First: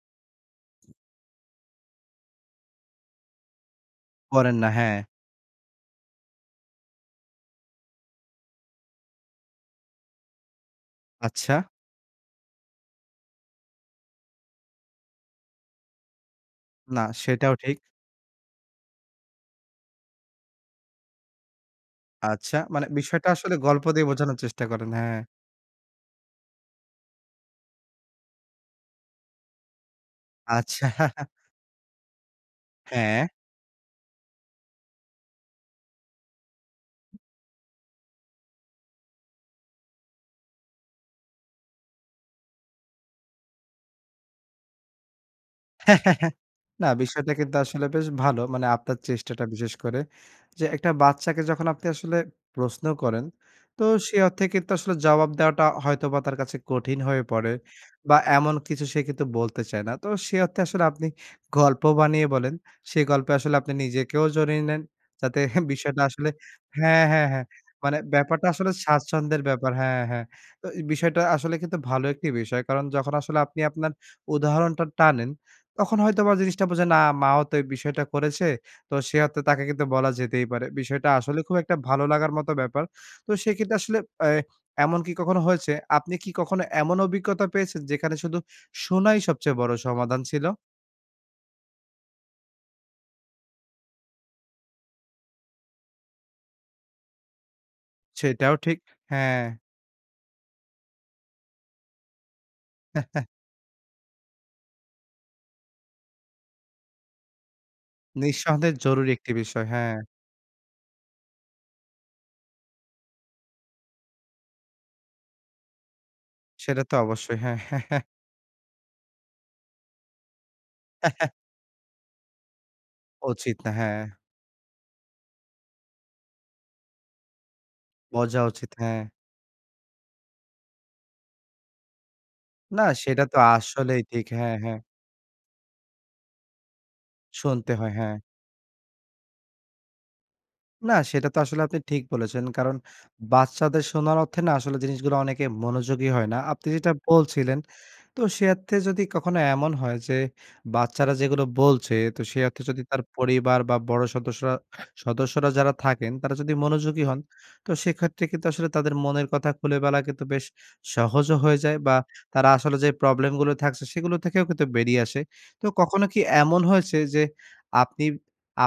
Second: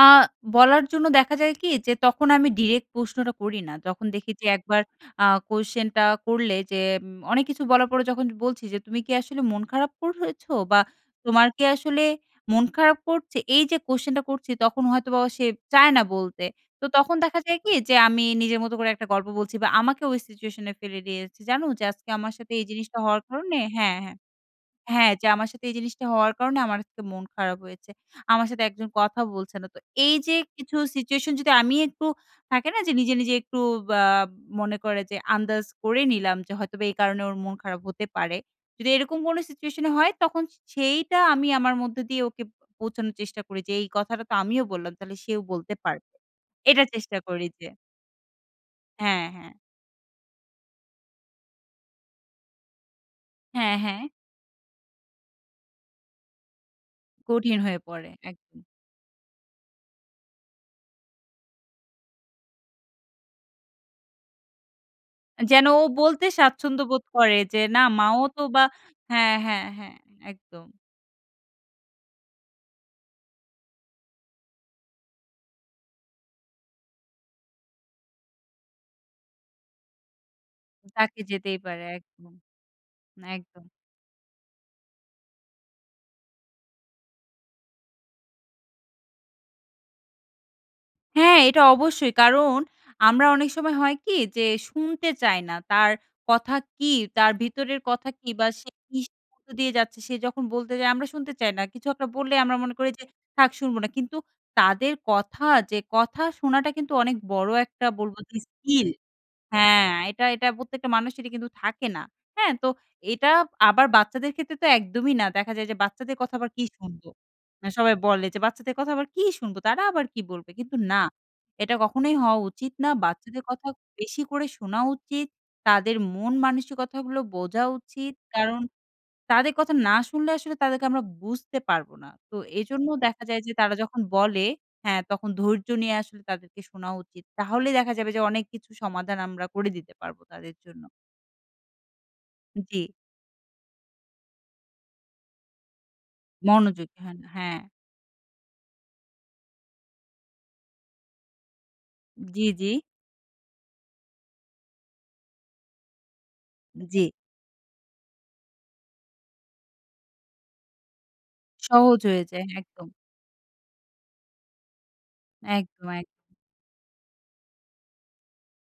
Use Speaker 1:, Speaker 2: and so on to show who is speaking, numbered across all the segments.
Speaker 1: আ বলার জন্য দেখা যায় কি যে তখন আমি ডিরেক্ট প্রশ্নটা করি না। যখন দেখি যে
Speaker 2: করেন না,
Speaker 1: একবার
Speaker 2: হ্যাঁ।
Speaker 1: আ কোয়েশেন্টা করলে যে উম অনেক কিছু বলার পরে যখন বলছি যে, "তুমি কি আসলে মন খারাপ কর হয়েছ? বা, তোমার
Speaker 2: আচ্ছা।
Speaker 1: কি আসলে মন খারাপ করছে?" এইযে কোয়েশেন্টা করছি, তখন হয়তোবা সে চায় না বলতে। তো
Speaker 2: না
Speaker 1: তখন দেখা
Speaker 2: সেটাও
Speaker 1: যায় কি
Speaker 2: ঠিক।
Speaker 1: যে আমি নিজের মতো করে একটা গল্প বলছি বা আমাকে ওই সিচুয়েশনে ফেলে দিয়েছি। "জানো যে আজকে আমার সাথে
Speaker 2: আচ্ছা।
Speaker 1: এই
Speaker 2: মানে
Speaker 1: জিনিসটা হওয়ার
Speaker 2: বিষয়টা আসলে
Speaker 1: কারণে"
Speaker 2: গল্প
Speaker 1: হ্যাঁ,
Speaker 2: দিয়ে
Speaker 1: হ্যাঁ।
Speaker 2: বোঝানোর চেষ্টা করেন,
Speaker 1: হ্যাঁ
Speaker 2: হ্যাঁ।
Speaker 1: যে, "আমার সাথে এই জিনিসটা হওয়ার কারণে আমার আজকে মন খারাপ হয়েছে। আমার সাথে একজন কথা বলছে না।" তো এইযে কিছু
Speaker 2: আচ্ছা।
Speaker 1: সিচুয়েশন যদি আমি একটু থাকে না? যে নিজে,
Speaker 2: হ্যাঁ।
Speaker 1: নিজে একটু বা মনে করে যে আন্দাজ করে নিলাম যে হয়তোবা এই কারণে ওর মন খারাপ হতে পারে। যদি এরকম কোন সিচুয়েশনে হয়, তখন সে সেইটা আমি আমার মধ্যে দিয়ে ওকে ব বোঝানোর চেষ্টা করি যে, "এই কথাটা তো আমিও বললাম। তাহলে সেও বলতে পারবে।" এটা
Speaker 2: না
Speaker 1: চেষ্টা
Speaker 2: বিষয়টা
Speaker 1: করি
Speaker 2: কিন্তু
Speaker 1: যে
Speaker 2: আসলে বেশ ভালো। মানে আপনার
Speaker 1: হ্যাঁ,
Speaker 2: চেষ্টাটা
Speaker 1: হ্যাঁ।
Speaker 2: বিশেষ করে। যে একটা বাচ্চাকে যখন আপনি আসলে প্রশ্ন করেন।
Speaker 1: হ্যাঁ,
Speaker 2: তো
Speaker 1: হ্যাঁ।
Speaker 2: সে অর্থে কিন্তু আসলে জবাব দেওয়াটা হয়তোবা তার কাছে কঠিন হয়ে পড়ে
Speaker 1: কঠিন হয়ে পড়ে।
Speaker 2: বা, এমন
Speaker 1: একদম।
Speaker 2: কিছু সে কিন্তু বলতে চায় না। তো সে অর্থে আসলে আপনি গল্প বানিয়ে বলেন। সে গল্পে আসলে আপনি নিজেকেও জড়িয়ে নেন। যাতে
Speaker 1: যেন ও
Speaker 2: বিষয়টা
Speaker 1: বলতে
Speaker 2: আসলে
Speaker 1: স্বাচ্ছন্দ্য বোধ
Speaker 2: হ্যাঁ, হ্যাঁ,
Speaker 1: করে
Speaker 2: হ্যাঁ।
Speaker 1: যে না
Speaker 2: মানে
Speaker 1: মাও তো
Speaker 2: ব্যাপারটা
Speaker 1: বা
Speaker 2: আসলে
Speaker 1: হ্যাঁ,
Speaker 2: স্বাচ্ছন্দের
Speaker 1: হ্যাঁ,
Speaker 2: ব্যাপার
Speaker 1: হ্যাঁ,
Speaker 2: হ্যাঁ, হ্যাঁ। ত
Speaker 1: একদম।
Speaker 2: এ বিষয়টা আসলে কিন্তু ভালো একটি বিষয়। কারণ যখন আসলে আপনি আপনার উদাহরণটা টানেন, তখন হয়তোবা জিনিসটা বোঝে না, মাও তো এই বিষয়টা করেছে। তো সে অর্থে তাকে কিন্তু বলা যেতেই পারে। বিষয়টা
Speaker 1: তাকে
Speaker 2: আসলে খুব
Speaker 1: যেতেই
Speaker 2: একটা
Speaker 1: পারে
Speaker 2: ভালো
Speaker 1: একদম।
Speaker 2: লাগার মত ব্যাপার।
Speaker 1: না,
Speaker 2: তো
Speaker 1: একদম।
Speaker 2: সেক্ষেত্রে আসলে এ এমনকি কখনো হয়েছে আপনি কি কখনো এমন অভিজ্ঞতা পেয়েছেন যেখানে শুধু শোনাই সবচেয়ে বড় সমাধান ছিল?
Speaker 1: হ্যাঁ, এটা অবশ্যই। কারণ, আমরা অনেক সময় হয় কি? যে শুনতে চাই না তার কথা কি? তার ভিতরের কথা কি? বা
Speaker 2: সেটাও
Speaker 1: সে
Speaker 2: ঠিক।
Speaker 1: কিসে
Speaker 2: হ্যাঁ।
Speaker 1: মধ্য দিয়ে যাচ্ছে? সে যখন বলতে চায়, আমরা শুনতে চাই না। কিছু একটা বললে আমরা মনে করি যে, "থাক শুনবো না।" কিন্তু তাদের কথা যে কথা শোনাটা কিন্তু অনেক বড় একটা বলবো যে,
Speaker 2: নিঃসন্দেহে
Speaker 1: স্কিল।
Speaker 2: জরুরি একটি বিষয়,
Speaker 1: হ্যাঁ,
Speaker 2: হ্যাঁ।
Speaker 1: এটা এটা প্রত্যেকটা মানুষের কিন্তু থাকে না। হ্যাঁ তো এটা আবার বাচ্চাদের ক্ষেত্রে তো একদমই না দেখা যায় যে বাচ্চাদের কথা আবার কি
Speaker 2: সেটা তো
Speaker 1: শুনবো?
Speaker 2: অবশ্যই। হ্যাঁ।
Speaker 1: এ সবাই বলে যে, "বাচ্চাদের কথা আবার কি শুনবো? তারা আবার কি বলবে?" কিন্তু না, এটা কখনোই হওয়া উচিত না। বাচ্চাদের
Speaker 2: উচিত
Speaker 1: কথা
Speaker 2: না। হ্যাঁ।
Speaker 1: বেশি করে শোনা উচিত। তাদের মন মানসিকতাগুলো বোঝা উচিত।
Speaker 2: বোঝা
Speaker 1: কারণ
Speaker 2: উচিত। হ্যাঁ।
Speaker 1: তাদের কথা না শুনলে আসলে তাদেরকে আমরা বুঝতে পারব না। তো
Speaker 2: না
Speaker 1: এজন্য দেখা
Speaker 2: সেটা তো
Speaker 1: যায় যে তারা
Speaker 2: আসলেই
Speaker 1: যখন
Speaker 2: ঠিক।
Speaker 1: বলে
Speaker 2: হ্যাঁ, হ্যাঁ।
Speaker 1: হ্যাঁ তখন ধৈর্য নিয়ে আসলে তাদেরকে শোনা উচিত।
Speaker 2: শুনতে
Speaker 1: তাহলেই
Speaker 2: হয়।
Speaker 1: দেখা যাবে
Speaker 2: হ্যাঁ।
Speaker 1: যে অনেক কিছু সমাধান আমরা করে দিতে পারবো তাদের জন্য।
Speaker 2: না সেটা তো আসলে আপনি ঠিক বলেছেন। কারণ
Speaker 1: জি।
Speaker 2: বাচ্চাদের শোনার অর্থে না আসলে জিনিসগুলো অনেকে মনোযোগী হয় না। আপনি যেটা
Speaker 1: মনোযোগী হন
Speaker 2: বলছিলেন,
Speaker 1: হ্যাঁ।
Speaker 2: তো সে অর্থে যদি কখনো এমন হয় যে বাচ্চারা যেগুলো বলছে তো সে
Speaker 1: জি,
Speaker 2: অর্থে
Speaker 1: জি।
Speaker 2: যদি তার পরিবার বা বড় সদস্যরা সদস্যরা যারা থাকেন তারা যদি মনোযোগী
Speaker 1: জি।
Speaker 2: হন, তো সেক্ষেত্রে কিন্তু আসলে তাদের মনের কথা খুলে বলা কিন্তু বেশ সহজও হয়ে যায় বা
Speaker 1: সহজ হয়ে যায়।
Speaker 2: তারা আসলে
Speaker 1: একদম।
Speaker 2: যে প্রবলেমগুলো থাকছে, সেগুলো থেকেও কিন্তু বেরিয়ে আসে? তো
Speaker 1: একদম,
Speaker 2: কখনো
Speaker 1: একদ
Speaker 2: কি এমন হয়েছে, যে আপনি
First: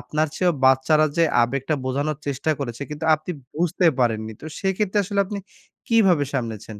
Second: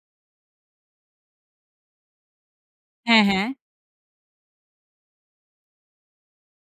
Speaker 2: আপনার চেয়েও বাচ্চারা যে আবেগটা বোঝানোর চেষ্টা করেছে, কিন্তু
Speaker 1: হ্যাঁ,
Speaker 2: আপনি
Speaker 1: হ্যাঁ।
Speaker 2: বুঝতে পারেননি? তো সেইক্ষেত্রে আসলে আপনি কিভাবে সামলেছেন?